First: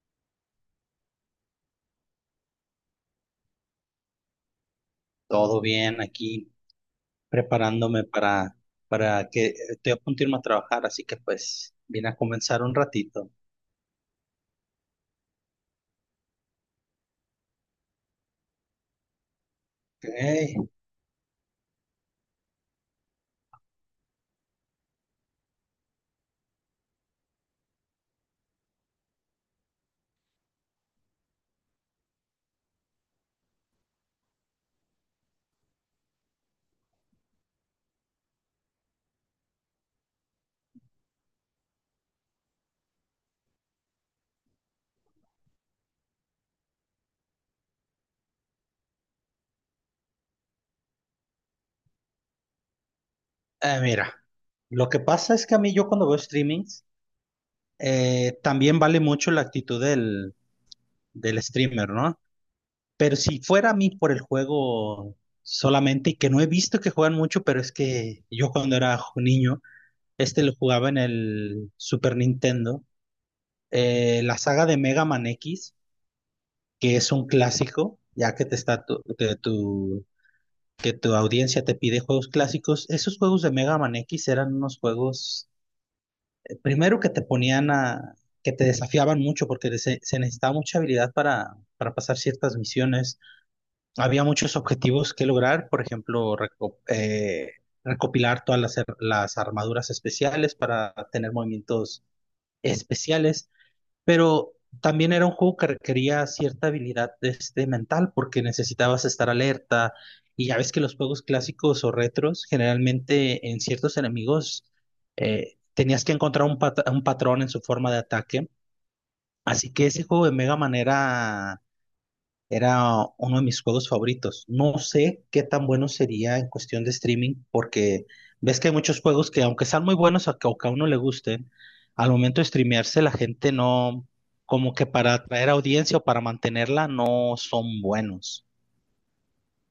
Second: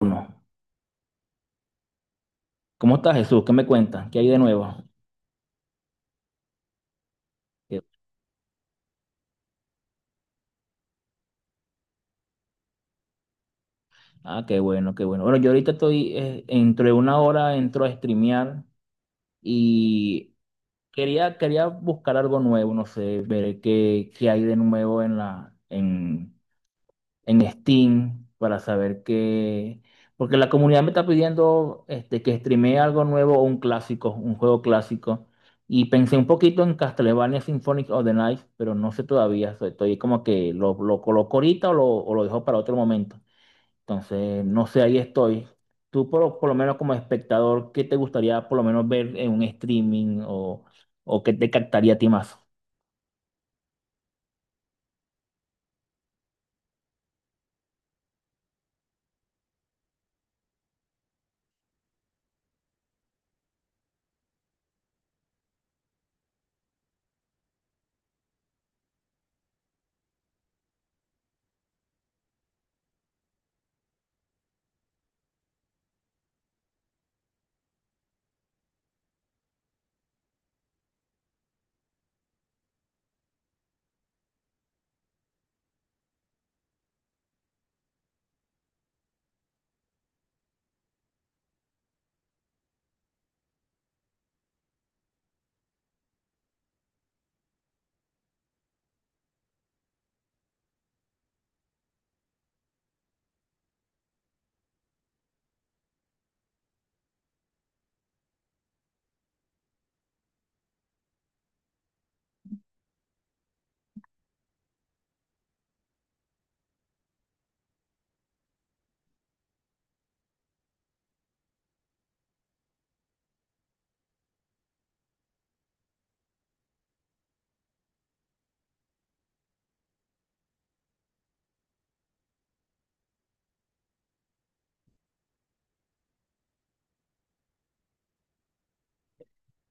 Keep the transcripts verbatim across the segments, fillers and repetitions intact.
Uno. ¿Cómo estás, Jesús? ¿Qué me cuentas? ¿Qué hay de nuevo? Todo bien aquí, Qué- preparándome para, para que estoy a punto de irme a trabajar, así que pues vine a comenzar un ratito. Ah, qué bueno, qué bueno. Bueno, yo ahorita estoy, eh, dentro de una hora entro a streamear Ok. y Eh, quería, quería buscar algo nuevo, no sé, ver qué, qué hay de nuevo en la, en, en Steam para saber qué, porque la comunidad me está pidiendo este, que streamee algo nuevo o un clásico, un juego clásico. Y pensé un poquito en Castlevania Symphonic of the Night, pero no sé todavía. so- Estoy como que lo, lo coloco ahorita o lo, o lo dejo para otro momento. Entonces, no sé, ahí estoy. Tú por, por lo menos como espectador, ¿qué te gustaría por lo menos ver en un streaming o, o qué te captaría a ti más? mira, lo que pasa es que a mí yo cuando veo streamings, eh, también vale mucho la actitud del, del streamer, ¿no? Pero si fuera a mí por el juego solamente, y que no he visto que juegan mucho, pero es que yo cuando era jo- niño, este lo jugaba en el Super Nintendo, eh, la saga de Mega Man X, que es un clásico. Ya que te está tu, que tu, que tu audiencia te pide juegos clásicos, esos juegos de Mega Man X eran unos juegos, eh, primero, que te ponían a, que te desafiaban mucho, porque se, se necesitaba mucha habilidad para, para pasar ciertas misiones. Había muchos objetivos que lograr, por ejemplo, reco- eh, recopilar todas las, ar- las armaduras especiales para tener movimientos especiales. Pero también era un juego que requería cierta habilidad, este, mental, porque necesitabas estar alerta, y ya ves que los juegos clásicos o retros generalmente en ciertos enemigos eh, tenías que encontrar un, pat- un patrón en su forma de ataque. Así que ese juego de Mega Man era era uno de mis juegos favoritos. No sé qué tan bueno sería en cuestión de streaming, porque ves que hay muchos juegos que, aunque sean muy buenos o que o que a uno le gusten, al momento de streamearse la gente no, como que para atraer audiencia o para mantenerla, no son buenos.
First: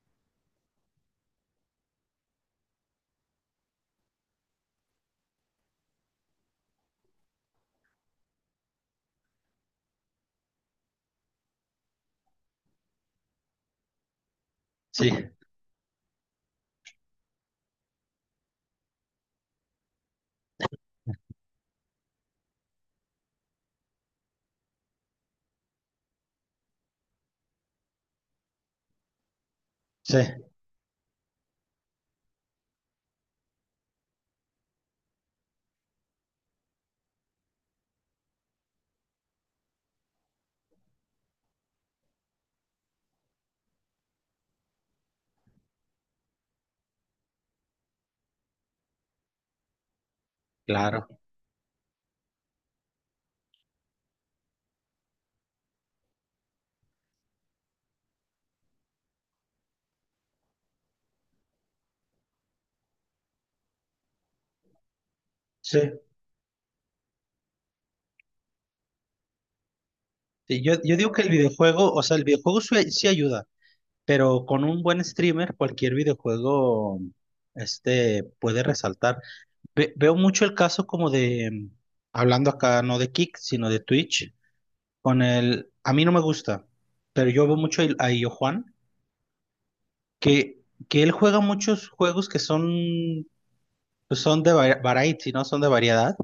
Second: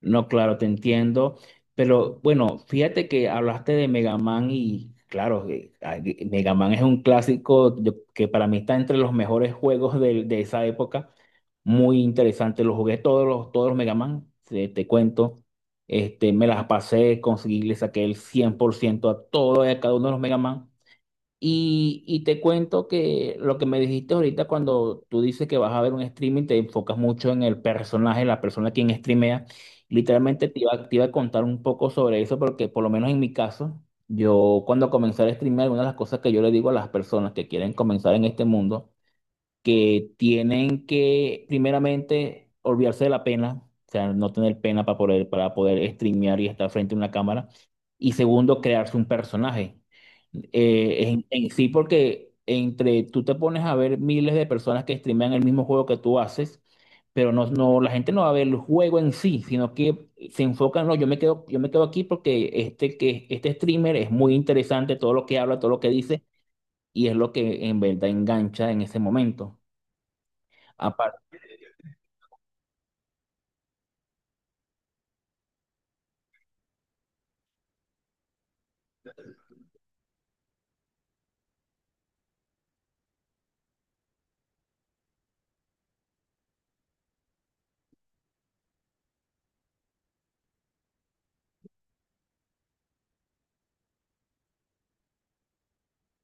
No, claro, te entiendo. Pero bueno, fíjate que hablaste de Mega Man y claro, eh, ah, eh, Mega Man es un clásico yo- que para mí está entre los mejores juegos de, de esa época. Muy interesante. Los jugué todos los, todos los Mega Man, te, te Sí, cuento. Este, me las pasé, conseguí, le saqué el cien por ciento a todo y a cada uno de los Mega Man. Y, y te cuento que lo que me dijiste ahorita cuando tú dices que vas a ver un streaming, te enfocas mucho en el personaje, la persona quien streamea. sí, Literalmente te iba, te iba a contar un poco sobre eso porque por lo menos en mi caso, yo cuando comencé a streamear, una de las cosas que yo le digo a las personas que quieren comenzar en este mundo, que tienen que primeramente olvidarse de la pena, o sea, no tener pena para poder, para poder streamear y estar frente a una cámara. Y segundo, crearse un personaje. Eh, claro. En, en sí, porque entre tú te pones a ver miles de personas que streamean el mismo juego que tú haces, pero no, no, la gente no va a ver el juego en sí, sino que se enfocan, no, yo me quedo, yo me quedo aquí porque este, que, este streamer es muy interesante, todo lo que habla, todo lo Sí. que dice, y es lo que en verdad engancha en ese momento. Sí, yo, yo digo que el Aparte, videojuego, o sea, el videojuego sí, sí ayuda, pero con un buen streamer, cualquier videojuego, este, puede resaltar. Ve- veo mucho el caso como de, mm, hablando acá no de Kick, sino de Twitch, con el, a mí no me gusta, pero yo veo mucho el- a Illo Juan, que, que él juega muchos juegos que son, pues son de va- variety, ¿no? Son de variedad,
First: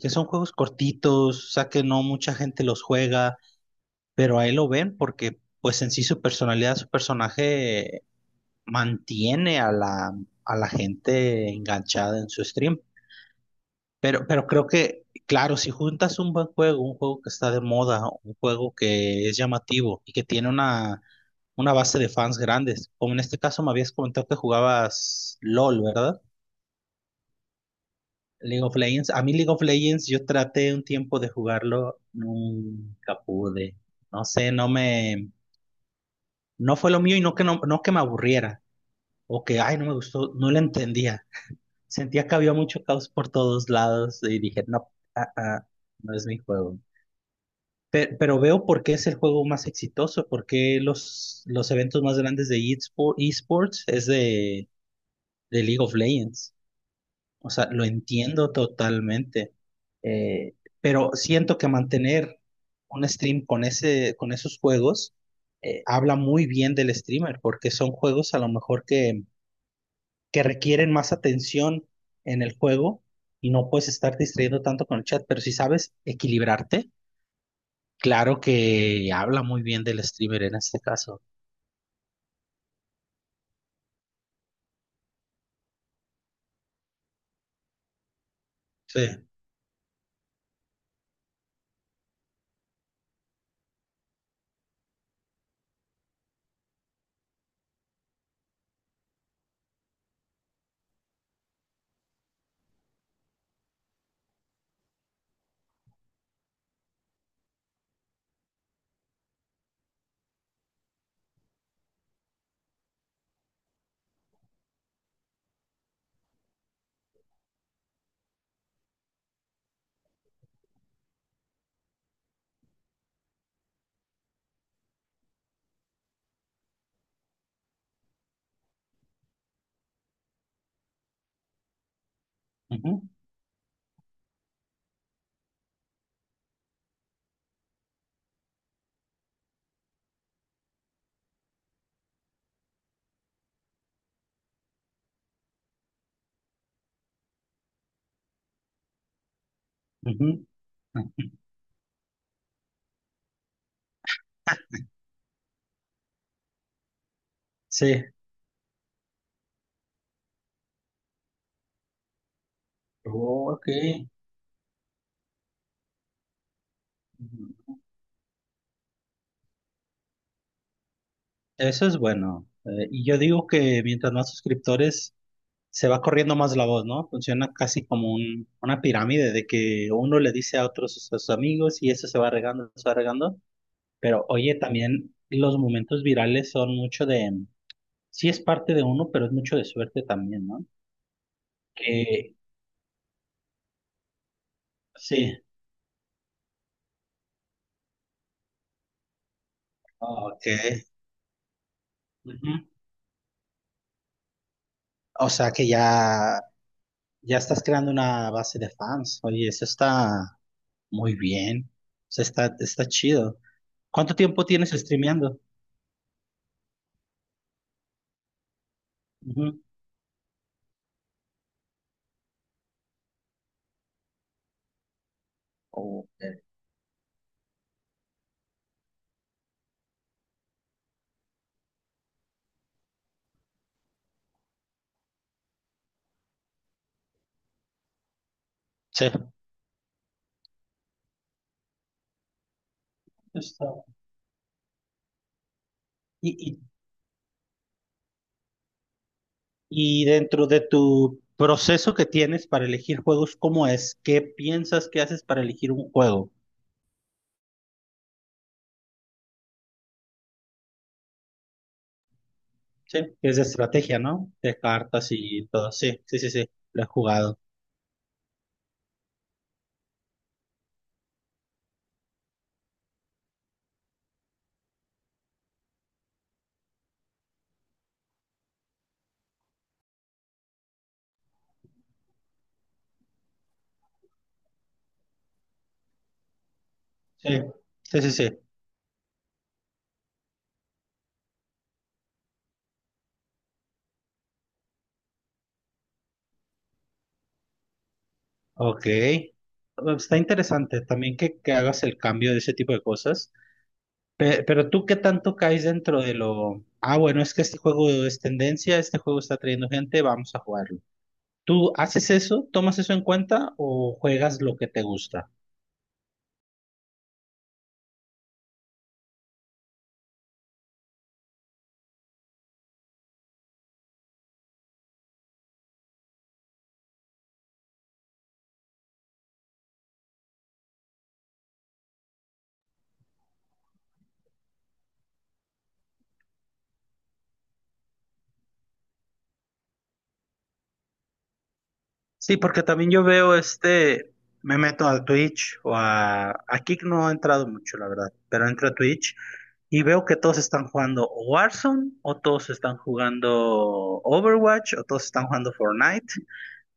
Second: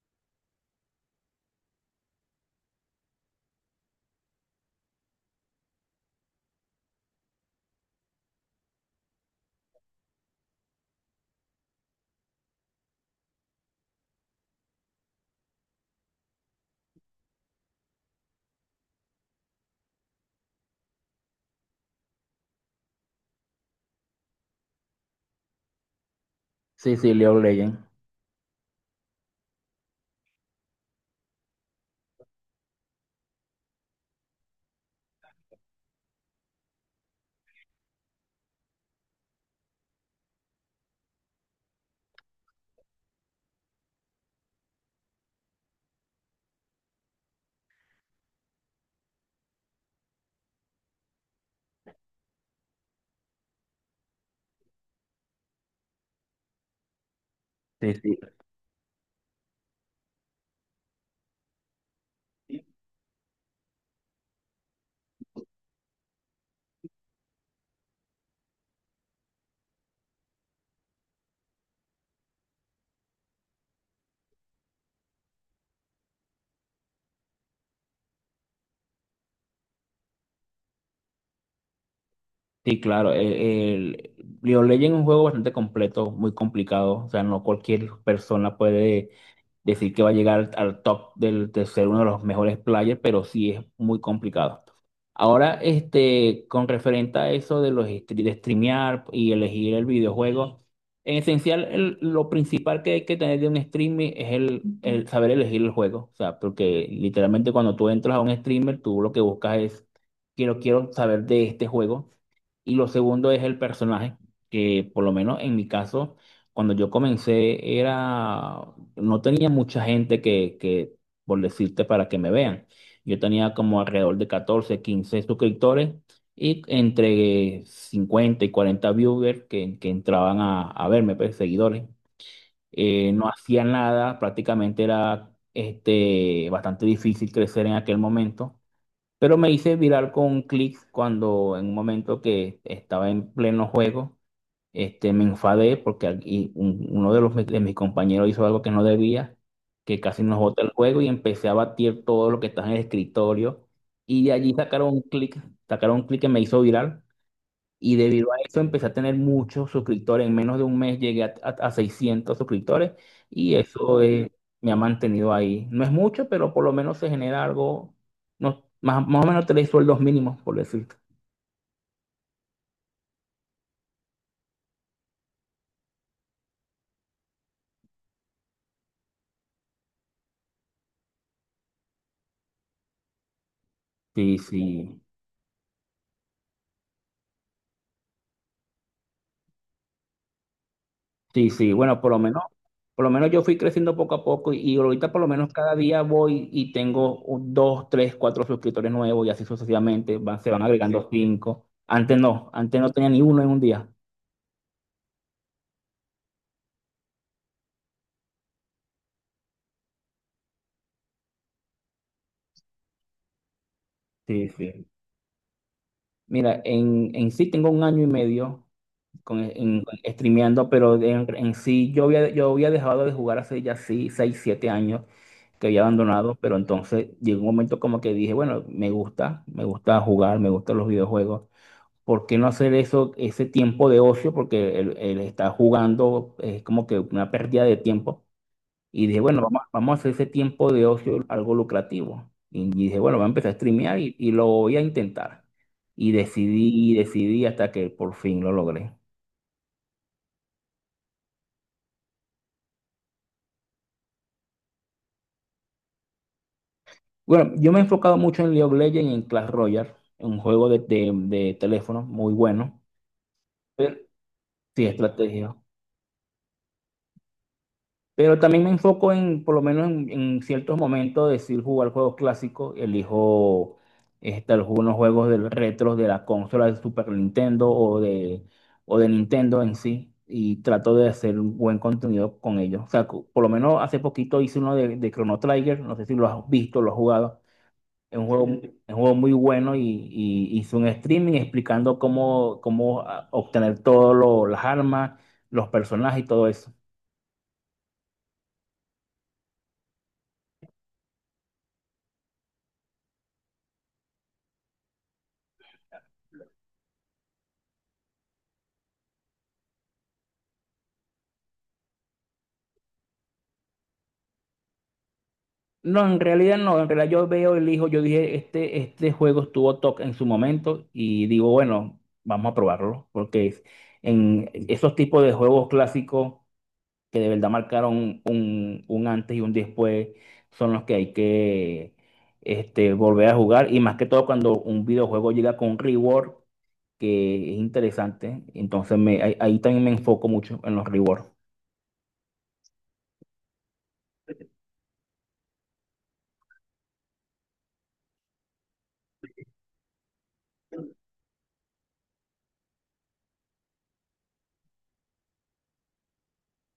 que son juegos cortitos, o sea que no mucha gente los juega, pero a él lo ven porque pues en sí su personalidad, su personaje mantiene a la, a la gente enganchada en su stream. Pero, pero creo que, claro, si juntas un buen juego, un juego que está de moda, un juego que es llamativo y que tiene una, una base de fans grandes, como en este caso me habías comentado que jugabas LOL, ¿verdad? sí, sí, League of Legends. League of Legends. A mí League of Legends yo traté un tiempo de jugarlo, nunca pude. No sé, no me, no fue lo mío, y no que no, no que me aburriera o que, ay, no me gustó, no lo entendía. Sentía que había mucho caos por todos lados y dije, no, ah, ah, no es mi juego. Pe- Pero veo por qué es el juego más exitoso, por qué los, los eventos más grandes de eSpo- eSports es de, de League of Legends. O sea, lo Sí, sí, entiendo totalmente. Eh, pero siento que mantener un stream con ese, con esos juegos, eh, habla muy bien del streamer, porque son juegos a lo mejor que, que requieren más atención en el juego y no puedes estar distrayendo tanto con el chat. Pero si sabes equilibrarte, claro que habla muy bien del streamer en este caso. sí, claro. El, el- League of Legends es un juego bastante completo, muy complicado. O sea, no cualquier persona puede Sí. decir que va a llegar al al top del, de ser uno de los mejores players, pero sí es muy complicado. Ahora, este, con referente a eso de los stre- de streamear y elegir el videojuego, en esencial el- lo principal que hay que tener de un streaming es el, el saber elegir el juego. O sea, porque literalmente cuando tú entras a un streamer, tú lo que buscas es quiero, quiero saber de este juego. Y lo segundo es el personaje, que por lo menos en mi caso cuando yo comencé era, no tenía mucha gente que, que, por decirte, para que me vean. Yo tenía como alrededor de catorce quince suscriptores y entre cincuenta y cuarenta viewers que, que entraban a, a verme, pues, seguidores. Ujú, Eh, no hacía nada, prácticamente era este, bastante difícil crecer en aquel momento. Pero me hice viral con clics cuando en un momento que estaba en pleno juego este, me enfadé porque aquí un- uno de, los, de mis compañeros hizo algo que no debía, que casi nos ujú. bota el juego y empecé a batir todo lo que estaba en el escritorio. Y de allí sacaron un clic, sacaron un clic que me hizo viral. Y Sí. debido a eso empecé a tener muchos suscriptores. En menos de un mes llegué a, a- a seiscientos suscriptores Oh, y ok. eso eh, me ha mantenido ahí. No es mucho, pero por lo menos se genera Ujú. algo, no, más, más o menos tres sueldos mínimos, por decirte. Eso es bueno. Eh, y yo digo que mientras más suscriptores, se va corriendo más la voz, ¿no? Funciona casi como un- una pirámide, de que uno le dice a otros a sus amigos y eso se va regando, se va regando. Pero Sí, oye, sí. también los momentos virales son mucho de, sí es parte de uno, pero es mucho de suerte también, ¿no? Sí, sí, bueno, por lo Que menos, por lo menos yo fui creciendo poco a poco y, y ahorita por lo sí, menos cada día voy y tengo un- dos, tres, cuatro suscriptores nuevos y así sucesivamente, oh, van, ok. se van agregando. Sí, cinco. Antes no, ujú. antes no tenía ni uno en un día. O sea que ya, ya estás creando una base de fans. Oye, eso está muy bien. O sea, está, está chido. ¿Cuánto tiempo Sí, tienes sí. streameando? Mira, en, en sí tengo un año y medio con, Ujú. en, streameando, pero en, en sí yo había, yo había dejado de jugar hace ya sí, seis, siete años que había abandonado, Ok. pero entonces llegó un momento como que dije, bueno, me gusta, me gusta jugar, me gustan los videojuegos. ¿Por qué no hacer eso, ese tiempo de ocio? Porque él, él está jugando, es como que una pérdida de tiempo. Sí. Y dije, bueno, vamos, vamos a hacer ese tiempo de ocio algo lucrativo. Y dije, bueno, voy a empezar a Está. streamear y, y lo voy a intentar. Y Y, decidí, Y decidí hasta que por fin lo logré. y, y dentro de tu proceso que tienes para elegir juegos, ¿cómo es? ¿Qué piensas que haces para elegir un juego? Bueno, yo me he enfocado mucho en League of Legends y en Clash Royale, un juego de, de- de teléfono muy bueno. Sí, que es de Pero estrategia, ¿no? De sí, cartas y estrategia. todo. Sí, sí, sí, sí. Lo he jugado. Pero también me enfoco en, por lo menos en, en ciertos momentos, decir jugar juegos clásicos. Elijo este, algunos juegos del retros de la consola de Super Nintendo o de, o de Nintendo en sí. Y trato de hacer un buen contenido con ellos. O sea, cu- por lo menos hace poquito hice uno de, de Chrono Trigger. No sé si lo has visto, lo has jugado. Sí, sí, sí, Es un sí. juego, es un juego muy bueno y, y hice un streaming explicando cómo, cómo ah, obtener todas las armas, los personajes y todo eso. Ok. Em, Está interesante también que, que hagas el cambio de ese tipo de cosas. Pe- pero tú, ¿qué tanto caes dentro de lo... Ah, bueno, es que este juego es tendencia, este juego está trayendo gente, vamos a jugarlo. ¿Tú haces eso? ¿Tomas eso en cuenta o juegas lo que te gusta? No, en realidad no, en realidad yo veo, elijo, yo dije, este, este juego estuvo top en su momento y digo, bueno, vamos a probarlo, porque es- en esos tipos de juegos clásicos que de verdad marcaron un, un antes y un después son los que hay que este, volver a jugar y más que todo cuando un videojuego llega con un reward que es interesante, entonces me, ahí, ahí también me enfoco mucho en los rewards. Sí, porque también yo veo este, me meto a Twitch o a, a Kick no he entrado mucho, la verdad, pero entro a Twitch y veo que todos están jugando o Warzone o todos están jugando Overwatch o todos están jugando Fortnite,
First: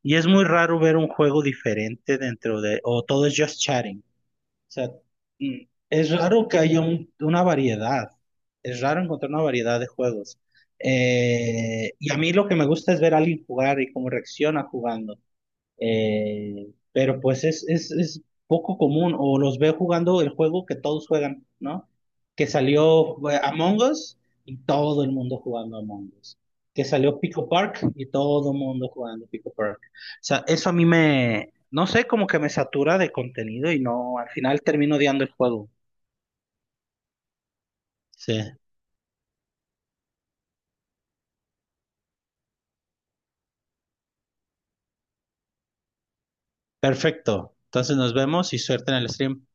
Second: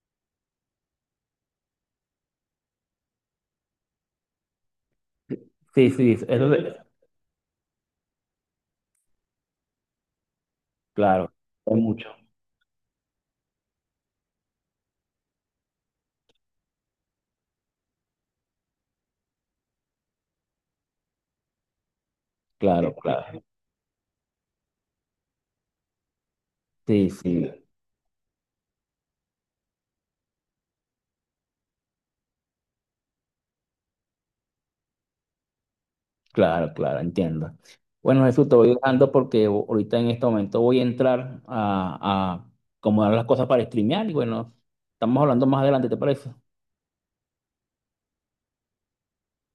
y es muy raro ver un juego diferente dentro de, o todo es just chatting. O sea, mm, Sí, es sí, eso, raro que de- haya un- una variedad, es raro encontrar una variedad de juegos. claro, es Eh, mucho, Y a mí lo que me gusta es ver a alguien jugar y cómo reacciona jugando. Eh, pero pues es, es, es poco común, o los veo jugando el juego que todos juegan, ¿no? Que claro, salió, eh, claro, Among Us, y todo el mundo jugando Among Us. Que sí, salió Pico sí. Park y todo el mundo jugando Pico Park. O sea, eso a mí me, no sé, como que me satura de contenido y no, al final termino odiando el juego. Claro, claro, entiendo. Bueno, Sí, Jesús, te voy dejando porque o- ahorita en este momento voy a entrar a, a acomodar las cosas para streamear y bueno, estamos hablando más adelante, ¿te parece? perfecto. Entonces nos vemos y suerte en el stream.